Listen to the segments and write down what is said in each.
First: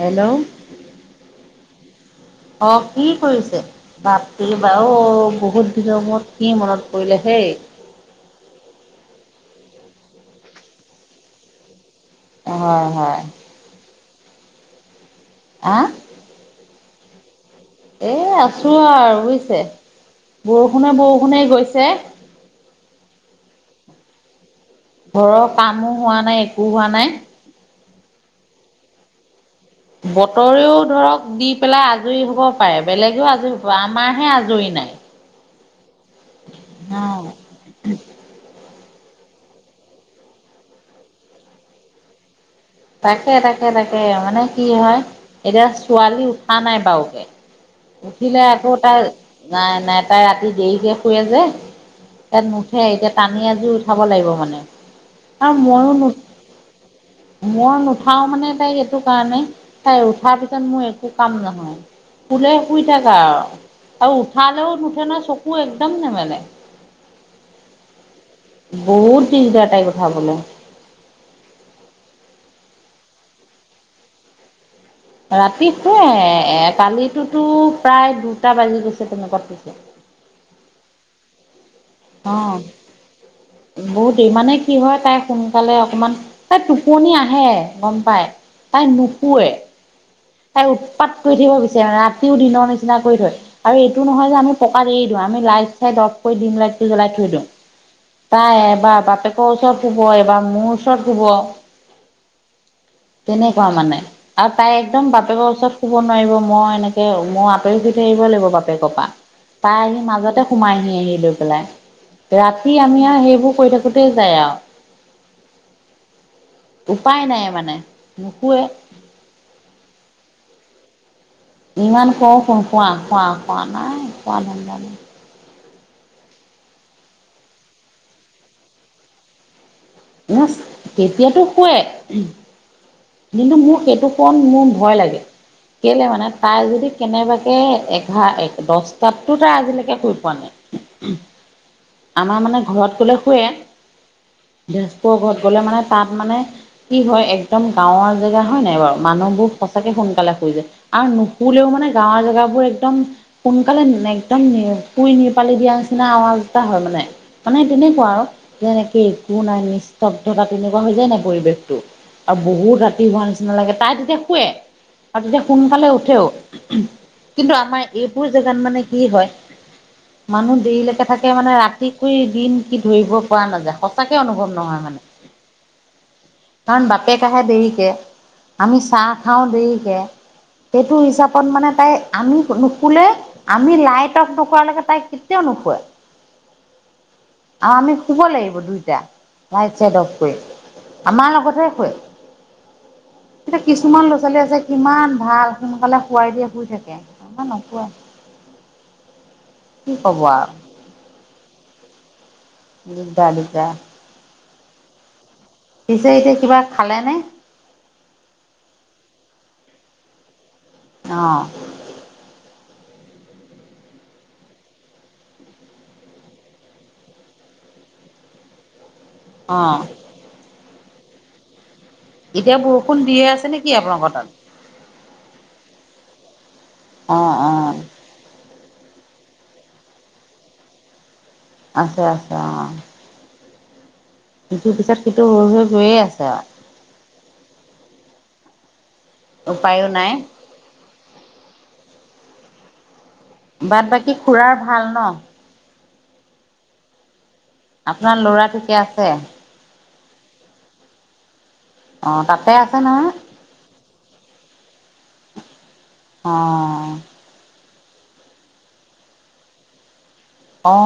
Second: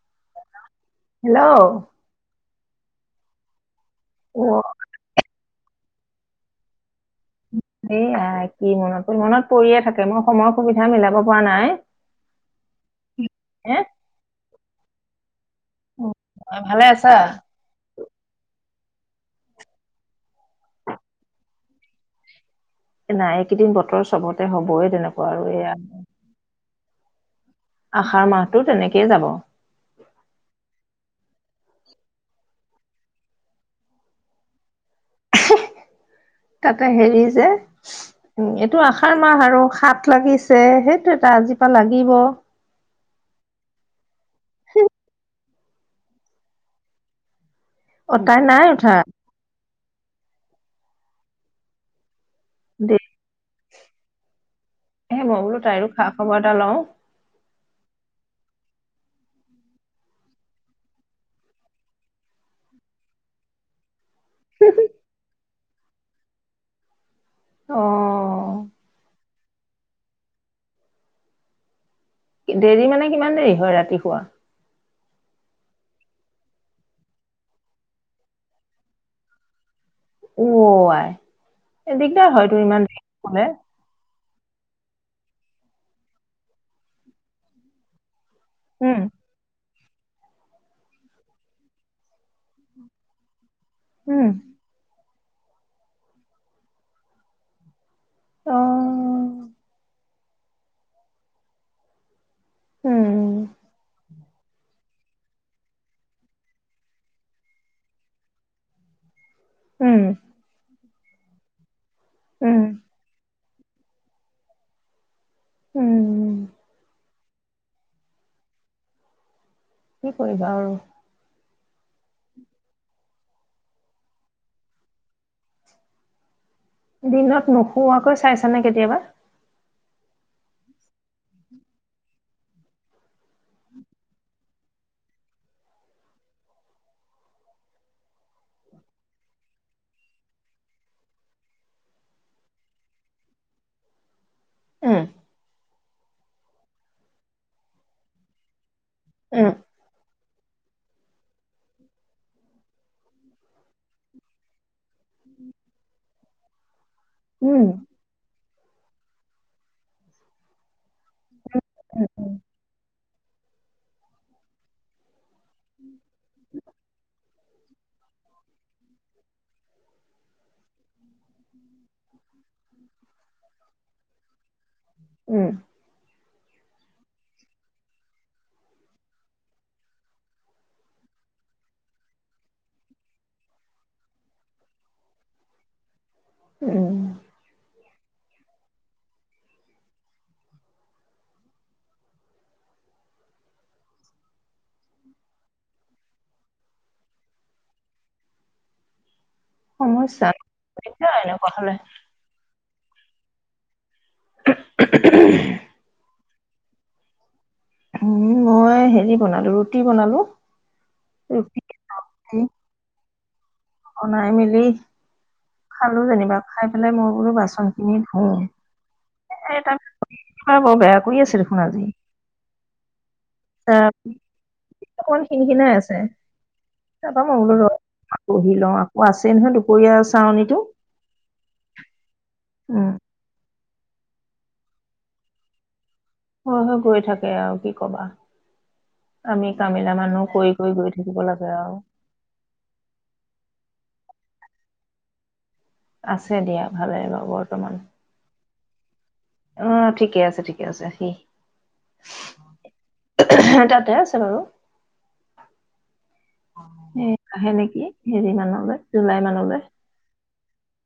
Hello! Hello? অ'! কি কৰিছে? বাপৰে বা অ'! বহুত বহুত দিনৰ মোৰত কি মনত পৰিলে হেই। এ, আই কি মনত মনত পৰিয়ে থাকে! মই সময় সুবিধা মিলাব পৰা নাই। অ'! হয়। হে আহ [unintelligible] ভালে আছ ছা এ আছো আৰু বুজিছে বৰষুণে বৰষুণে গৈছে। নাই এইকেইদিন বতৰ চবতে হ'ব ঘৰৰ কামো হোৱা নাই একো হোৱা নাই। আহাৰ মাহটো তেনেকেই যাব। বতৰেও ধৰক দি পেলাই আজৰি হ'ব পাৰে, বেলেগেও আজৰি হ'ব পাৰে, আমাৰহে আজৰি নাই। তাতে উম। হেৰি যে, উ [unintelligible] এইটো আসাৰ মাহ আৰু সাত লাগিছে সেইটো এটা আজি পৰা লাগিব। তাকে তাকে তাকে মানে কি হয় এতিয়া ছোৱালী উঠা নাই বাৰুকে অ' তাই উঠিলে নাই আকৌ উঠা তাই নাই নাই তাই ৰাতি দেৰিকে শুৱে যে। তাত নুঠে এতিয়া টানি আনি [unintelligible] উঠাব লাগিব মানে। দেহে মই আৰু বোলো তাইৰো ময়ো খা নুঠ খবৰ এটা লওঁ। - মইও নুঠাও মানে সেই সেইটো কাৰণে তাই উঠাৰ পিছত মোৰ একো কাম নহয়। বুলে শুই থাক আৰু। আৰু উঠালেও নুঠে নহয় চক চকু একদম নেমেলে। অ' বহুত [unintelligible] বলে দেৰি মানে কিমান দেৰি হয় ৰাতি শোৱা? ৰাতি শুৱে এ কালিতোতো প্ৰায় দুটা বাজি গৈছে তেনেকোৱাত শুইছে। অ' আই। এ দিগদাৰ হয় তো ইমান দেৰিকে শুলে। বহুতেই মানে কি হয় তাই সোনকালে অকমান তাই টোপনি আহে গম পাই তাই উম, নুপোৱে তাই উৎপাত কৰি থাকিব বিচাৰে মানে ৰাতিও দিনৰ নিচিনা কৰি থয়। আৰু এইটো উম। নহয় যে আমি পকাত এই আমি লাইট চাইট অফ কৰি ডিম লাইটটো জ্বলাই থৈ দিওঁ। অ', তাই এবাৰ বাপেকৰ ওচৰত শুব শুব এবাৰ মোৰ ওচৰত শুব। উম, তেনেকোৱা মানে। আৰু তাই একদম বাপেকৰ ওচৰত শুব নোৱাৰিব মই এনেকে মই আঁতৰি শুই থাকিবই লাগিব বাপেকৰ পৰা। তাই আহি উম, মাজতে সোমাই আহি লৈ পেলাই। উম, ৰাতি আমি আৰু সেইবোৰ কৈ থাকোতে যায় আৰু। উম। উপাই নাই মানে নুশোৱে কি কৰিবা আৰু। ইমান কওঁ শুোন হোৱা-হোৱা-হোৱা নাই হোৱা ধান্দা নাই। দিনত নোহোৱাকৈ চাইছ নে কেতিয়াবা? ন তেতিয়াতো শুৱে। কিন্তু মোৰ সেইটো কোন মোৰ ভয় লাগে কেলে মানে তাই যদি কেনেবাকে এঘাৰ দহটাততো তাই আজিলৈকে শুই পোৱা নাই আমাৰ মানে ঘৰত কলে শুুৱে। উম, তেজপুৰ ঘৰত গ'লে মানে তাত মানে কি হয় একদম গাঁৱৰ জেগা হয় নাই বাৰু। উম, মানুহবোৰ সঁচাকে সোনকালে শুই যায়। আৰু নুশলেও মানে গাঁৱৰ জেগাবোৰ একদম সোনকালে একদম শুই নিপালি দিয়া নিচিনা আৱাজ এটা হয় মানে। উম, মানে তেনেকুৱা আৰু। যেনেকে একো নাই নিস্তব্ধতা তেনেকুৱা হৈ যায় নাই। পৰিৱেশটো। উম, বহুত ৰাতি শুৱা নিচিনা লাগে, তাই তেতিয়া শুৱে। আৰু তেতিয়া সোনকালে উঠেও। কিন্তু আমাৰ এইবোৰ ান মানে কি হয়। মানুহ দেৰিলৈকে থাকে মানে ৰাতিক দিন কি ধৰিব পৰা নাযায় সঁচাকে অনুভৱ নহয় মানে। উম। কাৰণ বাট একে কষে দেৰিকে। আমি চাহ খাও দেৰিকে। সেইটো হিচাপত মানে তাই আমি নুশুলে আমি লাইত অফ নকৰালৈকে তাই কেতিয়াও নুশুৱে। উম, আৰু আমি শুব লাগিব দুইটা চেট অফ কৰি। আমাৰ লগতহে শুৱে। এতিয়া কিছুমান ল'ৰা ছোৱালী আছে কিমান ভাল সোনকালে হোৱাই দিয়ে শুই থাকে। আমাৰ নুশুৱে। কি ক'ব সমস্যা আৰু [unintelligible] এনেকুৱা হলে। দিগদাৰ-দিগদাৰ। [unintelligible] পিছে এতিয়া কিবা খালে নে? উম মই হেৰি বনালো ৰুটি বনালো। অ [inaudible] বনাই মিলি খালো যেনিবা খাই পেলাই মই বোৰ বাচনখিনি ধুওঁ। এ অ টাত অহ বয়াকৰি আছে দেখোন আজি। এতিয়া বৰষুণ দিয়ে আছে নেকি আপোনালোকৰ তাত অকমান খিনিখিনাই আছে অ তাপা ম [unintelligible] অ অহ আকৌ আছে নহয় দুপৰীয়া আছে চাওঁযিতো। আছে- আছে অ। সটো পিছত সন্তু হৈ- হৈ গৈয়ে আছে। আৰু হয় -হয় গৈ থাকে আৰু কি কবা। আমি উপায়ো কামিলা নাই মানুহ কৰি- কৰি গৈ থাকিব লাগে আৰু। বাট বাকী খুৰাৰ ভাল ন। আছে দিয়া ভালে বৰ। আপোনাৰ ল'ৰাটো। আছে। অ ঠিকে আছে ঠিকে আছে সি। অ তাতে আছে নহয়। হেল্লও'। অ এ সেনেকে। হেৰি মানলৈ জুলাই মানলৈ। অ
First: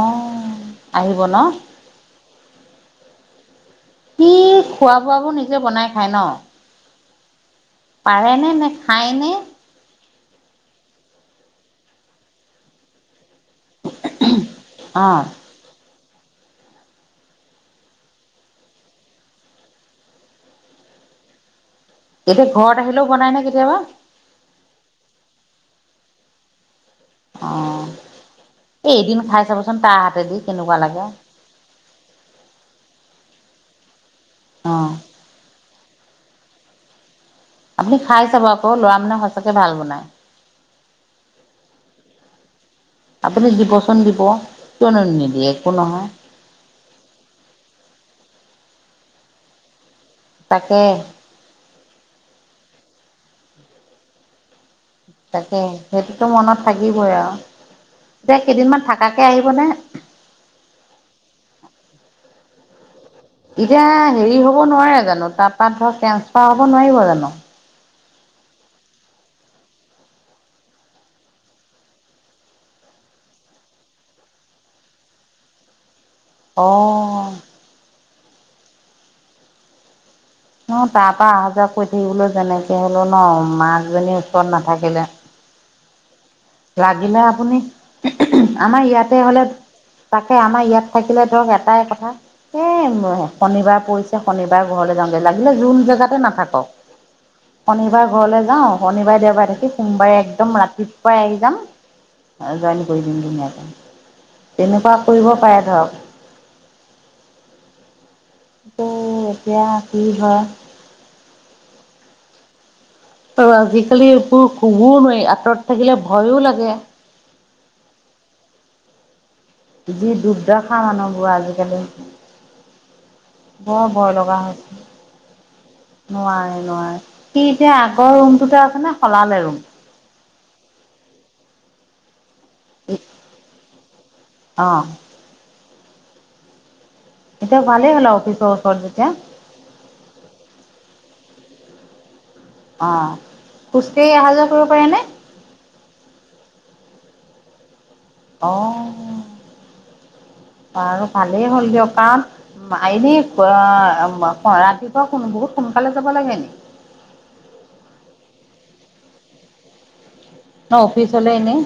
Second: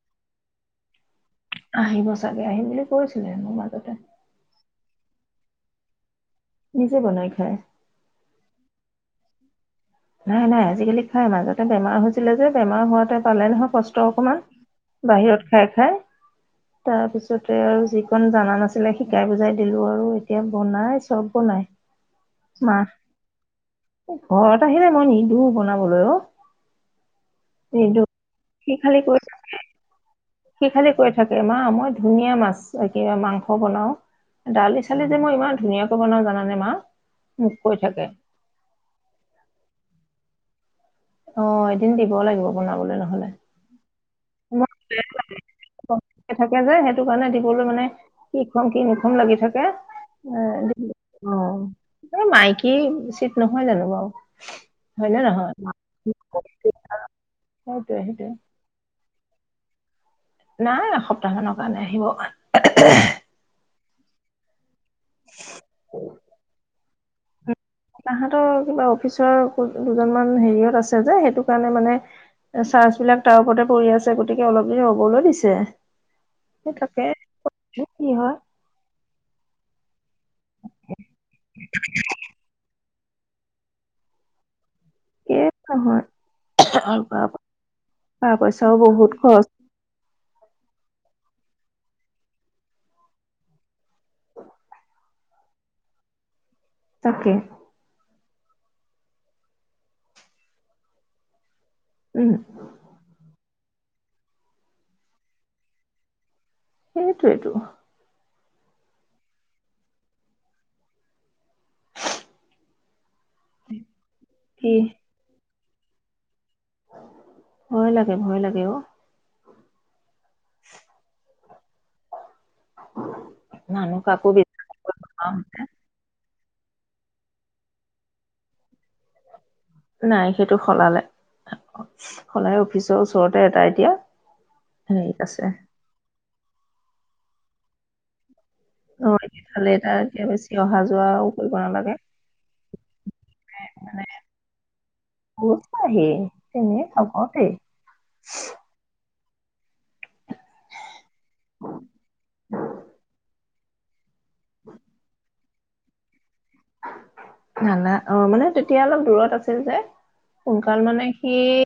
আহি। বন। আহিব চাগে আহিম বুলি কৈছিলেনো মাজত। কি। খোৱা বোৱাবোৰ নিজে বনাই খায় ন। নিজে বনাই খায়। খাইনে। নাই -নাই আজিকালি খাই মাজতে বেমাৰ হৈছিলে যে বেমাৰ হোৱাতে। পালে নহয় কষ্ট অকমান অ বাহিৰত খাই -খাই। তাৰপিছতে আৰু যিকণ জাননা নাছিলে শিকাই বুজাই দিলো আৰু এতিয়া বনাই চব বনাই। এতিয়া মাহ ঘৰত আহিলেও বনাই ন কেতিয়াবা। ন নি দু বনাবলৈ অ। অ নিদো এ এদিন খাই চাবচোন তাৰ হাতেদি। সেই কেনেকুৱা খালে লাগে কৈ থাকে মা মই ধুনীয়া মাছ। কিবা মাংস বনাও। অ ডালি চালি যে মই ইমান ধুনীয়া। বনাও জানে মা। মোক কৈ আপুনি থাকে খাই চাব আকৌ লৰা মানুহে সঁচাকে ভাল বনায়। অ এদিন দিব লাগিব। বনাবলৈ নহলে আপুনি জীৱচুন। থাকে যায় সেইটো কাৰণে দিবলৈ মানে কি খোৱাং কি নুখুৱাং লাগি থাকে তাকে অঁ এই মাইকী। উচিত নহয় জানো বাৰু হয়নে নহয় তাকে সেইটোতো মনত থাকিবই আৰু সেইটোৱে সেইটোৱে এতিয়া কেইদিনমান থাক। থকাকে আহিব নে নাই এসপ্তাহ মানৰ কাৰণে আহিব এতিয়া হেৰি হ নোৱাৰে জানো তাৰপৰা ধৰক ট্ৰেন্সফাৰ হ'ব নোৱাৰিব জানো জানোঁ। তাহতৰ কিবা অফিচৰ দুজন মান হেৰিয়ত আছে যে সেইটো কাৰণে মানে চাৰ্জ বিলাক তাৰ ওপৰতে পৰি আছে গতিকে অলপ দেৰি ৰবলৈ দিছে সেই তাকে অ', কি হয়। ন তাৰপা অহা যোৱা কৰি থাকিবলৈ যেনেকে হলেও ন মাকজনীৰ ওচৰত নাছিল এই নহয়। আৰু লাগিলে টকা আপুনি পইচাও আমাৰ বহুত ইয়াতে হলে। খৰচ তাকে আমাৰ ইয়াত থাকিলে ধৰক এটাই কথা এ শনিবাৰ পৰিছে শনিবাৰ ঘৰলৈ যাওঁগৈ লাগিলে যোন জেগাতে নাথাকক। তাকে। শনিবাৰ ঘৰলৈ যাওঁ শনিবাৰে দেওবাৰে থাকি সোমবাৰে একদম ৰাতি পুৱাই আহি যাম উম অঁ জইন কৰি দিম ধুনীয়াকে তেনেকুৱা কৰিব পাৰে ধৰক। সেইটোৱেটো। এইটো এতিয়া কি হয়। আৰু আজিকালি এইবোৰ কি কবও নোৱাৰি আঁতৰত। থাকিলে ভয়ো লাগে। ভয় লাগে ভয় লাগে অঁ। যিত। দোষ দেখা মানুহবোৰ আজিকালি বৰ মানুহ ভয় কাকো লগা বিশ্বাস হৈছে কৰিব নোৱাৰা হৈছে নোৱাৰ। ন সি এতিয়া আগৰ ৰুমটোতে আছে নে শলালে ৰুম। নাই সেইটো সলালে। সলাই অফিচৰ ওচৰতে এটা এতিয়া অ হেৰিত আছে এতিয়া ভালে হ'ল অফিচত অঁ এফালে তাৰ এতিয়া বেছি অহা যোৱাওঁ কৰিব নালাগে। অঁ খোজ কাঢ়ি অহা যোৱা কৰিব পাৰে নে আহে তেনে চবতে অ বাৰু ভালেই হ'ল দিয়ক কাৰণ আইনে অ ৰাতিপুৱা শোনন বহুত সোনকালে য লাগে নেকি? নানা অ মানে তেতিয়া অলপ দূৰত আছিল যে ন সোনকাল মানে সি অফিচলৈ এনেই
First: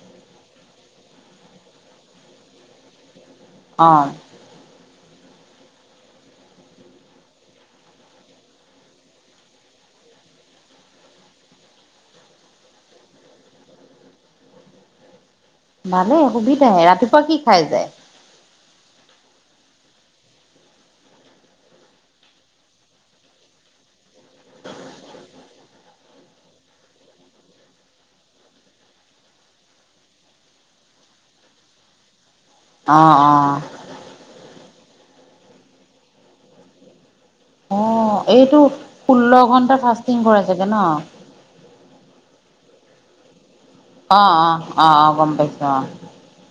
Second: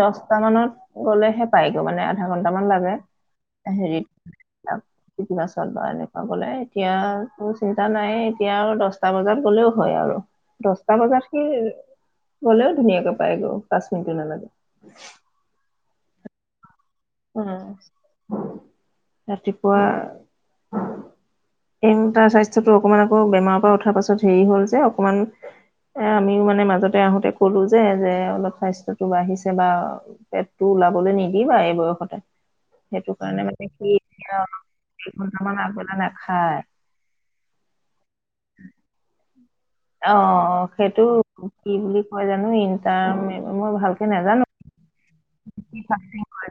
দশটা মানত গলেহে পায় মানে আধা ঘন্টা মান লাগে। হেৰি অঁ কিবাচল বা এনেকুৱা বলে এতিয়াতো চিন্তা নাই এতিয়া আৰু দহ দচটা বজাত গলেও হয় আৰু দচটা বজাত সি গ'লেও ধুনীয়াকে পায় গ পাঁচ মিনিটো নালাগে ভালে সুবিধ আহে ৰা উ ৰাতিপুৱা। এই তাৰ স্বাস্থ্যতো অকমান আকৌ বেমাৰৰ পৰা উঠাৰ পাছত হেৰি হ'ল যে অকমান এ আমিও মানে মাজতে আহোতে কলো যে যে অলপ স্বাস্থ্যতটো বাঢ়িছে বা পেটটো ওলাবলৈ নিদিবা এই বয়স। ক সেইটো অঁ কাৰণে অঁ মানে কি এ স তা মানে আগ বেলা নাখায় অ এইটো ষোল্ল ঘন্টা অ অ সেইটো কি বুলি হয়জানো ইটা আ অ অ অ অ গম পাইছোঁ কি অ ভাগ কয়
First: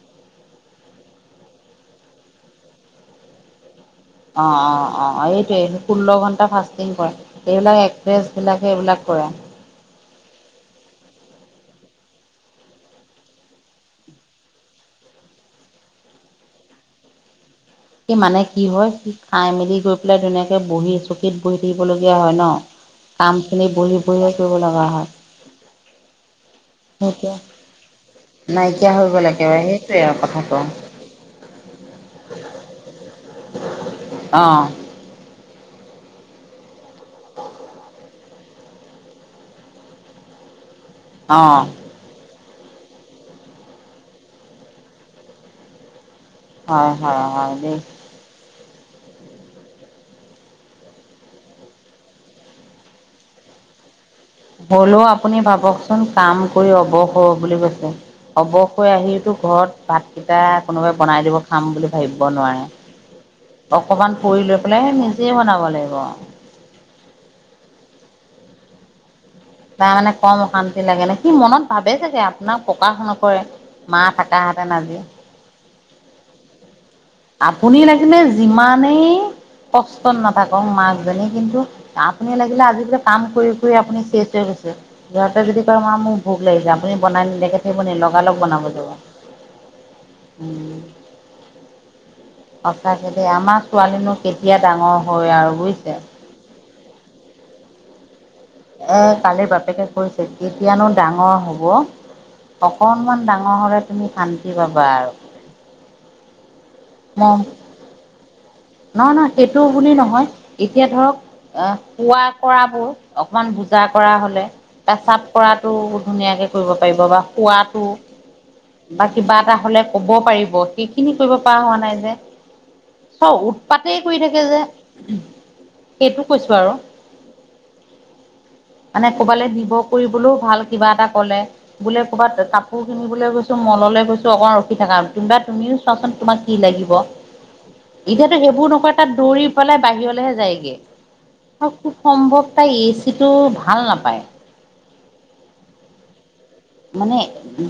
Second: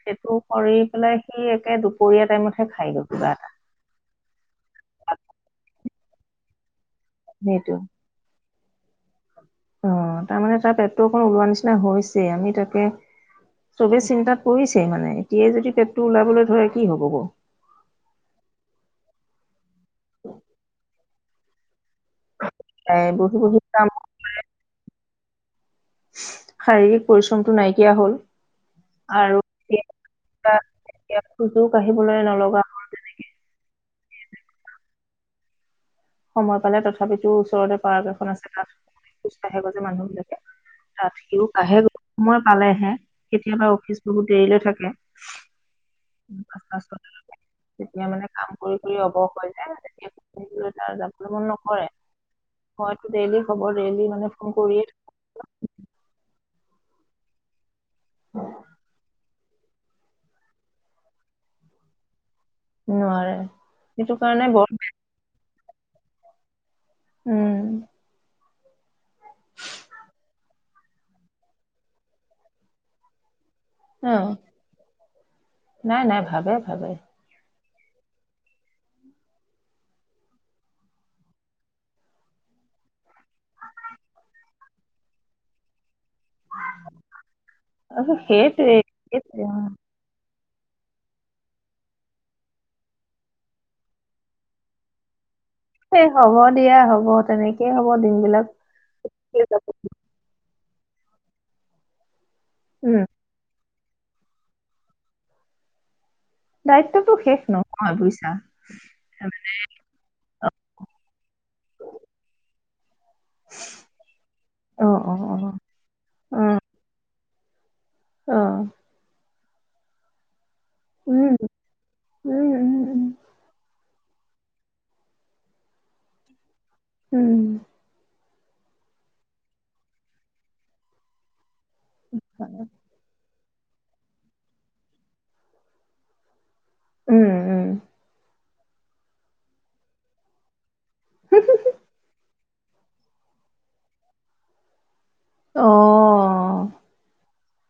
সেইটো কৰি পেলাই সি একে দুপৰীয়া টাইমতহে খাই গে কিবা এটা অ অ অ এইটোয়ে ষোল্ল ঘণ্টা ফ সেইটো এইবিলাক এক্ট্ৰেছ বিলাক সেইবিলাক কৰা অ তাৰমানে তাৰ পেটটো অক ওলোৱা নিচিনা হৈছে আমি তাকে চবে চিন্তা কৰিছে মানে এতিয়াই যদি পেটটো ওলাবলৈ ধৰে কি হব বাৰু স মানে কি হয় সি খাই মেলি গৈ পেলাই ধুনীয়াকে বহি চকীত বহি থাকি ল হয় ন এ কাম বহি খিনি কাম বহি বঢহিয়ে কৰিব লগা হয় হয় শাৰীৰিক পৰিশ্ৰমটো সেইটোৱে নাইকিয়া হল নাইকিয়া হৈ গ'ল আৰু একেবাৰে সেইটোৱে আৰু কথাটো সুযোগ আহিবলৈ নলগা হল তেনেকে আহঁ সময় পালে তথি তথাপিতো ওচৰতে পাৰ্ক এখন আছে। খোজ কঢ়ে যে মানুহ বিলাকে তাত সিও অ', আহেগৈ। মই পালেহে, কেতিয়াবা অফিচ বহুত দেৰিলৈ থাকে। পাঁচটা হয়, ছটা হয়, হয় দেই। তেতিয়া মানে কাম কৰি কৰিৰি অবস হৈ যায়। তেতিয়া ফুৰিবলে যাবলৈ মন নকৰে। হয়তো ডেইলি খবৰ ডেইলি মানে ফোন কৰিয়ে হ'লেও আপুনি ভাবকচোন কাম কৰি অব হ বুলি কৈছে। অৱশ হৈ আহিয়ো তো ঘৰত ভাতকেইটা কোনোবাই বনাই দিব খাম বুলি ভাবিব নোৱাৰে। থাকিব নোৱাৰে সেইটো অকমান কাৰণে ফুৰি লৈ বৰ পেলাই নিজে বনাব [unintelligible] উম! তাৰ মানে, কম অশান্তি লাগে নে কি। সি মনত ভাবে চাগে আপোনাক প্ৰকাশ নকৰে। মা অ থাকাহেঁতেন আজি নাই, নাই, ভাবে, ভাবে। আপুনি লাগিলে যিমানেই, কষ্টত নাথাকক মাকজনী কিন্তু, আপুনি লাগিলে আজি বোলে কাম কৰি, কৰি আপনি চেছ হৈ গৈছে। সিহঁতে যদি কৰে [unintelligible] ভোক লাগিছে! আপুনি বনাই নিদিয়াকে থাকিব নি? আৰু লগালগ বনাব সেইটোৱে যাব। সেইটোৱে অ [unintelligible] সঁচাকে আমাৰ ছোৱালীনো কেতিয়া ডাঙৰ হয় আৰু। বুজিছে। এ, হ'ব দিয়া হ'ব হ'ব তেনেকে হ'ব দিন বিলাক। এ, কালিৰ বাপেকে কৈছে, গীত কিয়নো ডাঙৰ হ'ব! উম অকনমান ডাঙৰ হ'লে তুমি শান্তি পাবা আৰু। দায়িত্বটো মই শেষ নহয় বুজিছা। নহয়, নহয় সেইটো বুলি নহয়, এতিয়া ধৰক এ, কোৱা, কৰা [unintelligible] অকমান বুজা কৰা হ'লে, অ এ, অ চাপ অ কৰাটো ধুনীয়াকে কৰিব পাৰিব বা কোৱাতো আহ'! হ'লে ক'ব পাৰিব। সেই খিনি কৰিব পৰা হোৱা নাই যে। উম উম উম পাতে কৰি থাকে যে। এটো কৈছো আৰু। উম। মানে কবালৈ নিভ কৰিবলৈও ভাল কিবা এটা কলে, বোলে ক'ৰবাত কাপোৰ কিনিবলৈ গৈছো মললৈ গৈছো অকমান ৰখি থাকা। কোনোবাই তুমিও চোৱাচোন তুমি কি লাগিব। উম উম যাতু সেইবোৰ নকয় তাত দৌৰি পেলাই বাহিৰলৈহে যায়গে। খুব সম্ভৱ তাই এ চি টো ভাল নাপায়। অহ। মানে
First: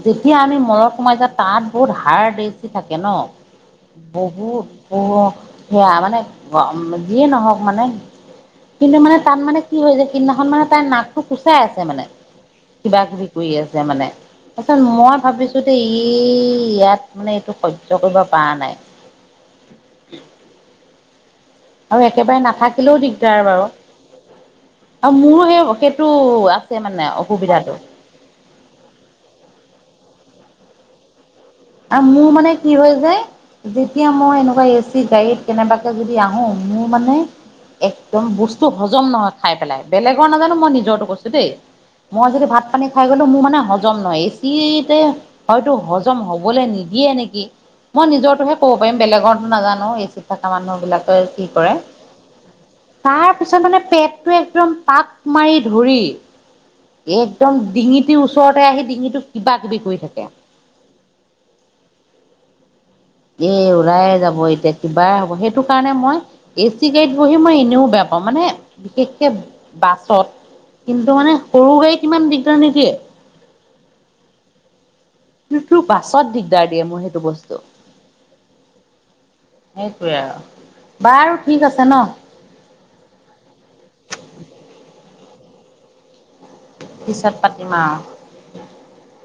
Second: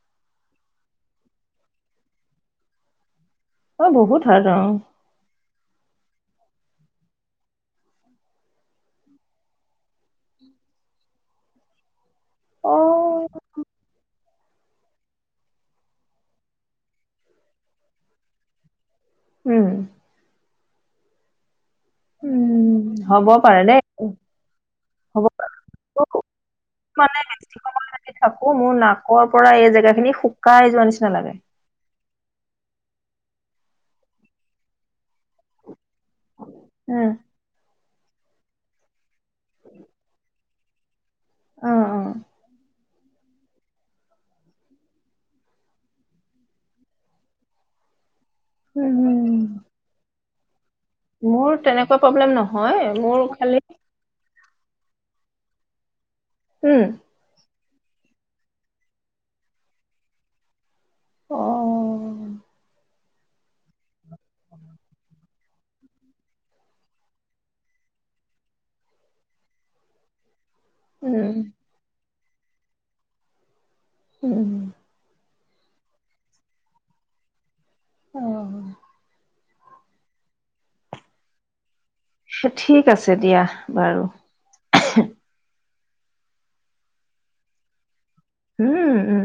যেতিয়া আমি মৰৰত সোমাই যাওঁ তাত বহুত হাড়দ এছি থাকে ন? অ হাৰ্ড অ বহুত অহ সেয়া মানে গ যিয়ে নহওক মানে কিন্তু মানে তাত মানে কি হৈ যাই কেইদিনাখন মানে তাইৰ নাকটো কুচাই আছে মানে। অ কিবা-কিবি কৰি আ ছে মানে তাৰছত মই ভাবিছো দেই ই ইয়াত মানে এইটো হৈয্য কৰিব পৰা নাই। উম। আৰু একেবাৰে উম নাথাকিলেও হ'ব দিগদাৰ পাৰে বাৰু। দেই আও হ'ব পাৰে। মোৰো সেই সেইটো মোৰ আছে মানে বেছি অসুবিধাটো। সময় যদি থাকো কাউ জোৱা নিচনালাগে। আৰু মোৰ মানে কি হয় যে, যেতিয়া মই এনেকুৱা এচি গাড়ীত কেনেবা কে যদি আহো, মোৰ উম মানে। একদম বস্তু হজম নহয় খাই পেলাই বেলেগৰ নাজানো মই নিজৰতো কৈছো। ত দেই। অ অ মই যদি ভাত পানী খাই গলে মোৰ মানে হজম নহয়। এচিতে হয়তো হজম হ'ব বলে নিদিয়ে নেকি? মই নিজৰ টোহে ক'ব উম পাৰিম উম বেলেগতো নাজানো। থাকা মানহ বিলাকে কি মোৰ কৰে। তেনেকুৱা প্ৰব্লেম নহয় মোৰ তাৰ খালি পিছত মানে পেটতোৱে একদম পাক মাৰি ধৰি উম একদম ডিঙিটো ওচৰতে আহি ডিঙিটোক কিবা কিবি কৰি থাকে। অ এ ওলাই যাব এতিয়া কিবা হ'ব সেইটো টো কাৰণে মই এ চি গাড়ীত বহি মই এনেও বেয়া পাওঁ মানে বিশেষকে বাছত। কিন্তু মানে উম সৰু গাইত ইমান দিগদাৰ নিদিয়ে। উম। সেটো বাছত দিগদাৰ দিয়ে মোৰ সেইটো বস্তু। অহ। সেইটোৱে আৰু বাৰু ঠিক আছে ন ঠিক আছে দিয়া বাৰু পিছত পাতিম আও উম উম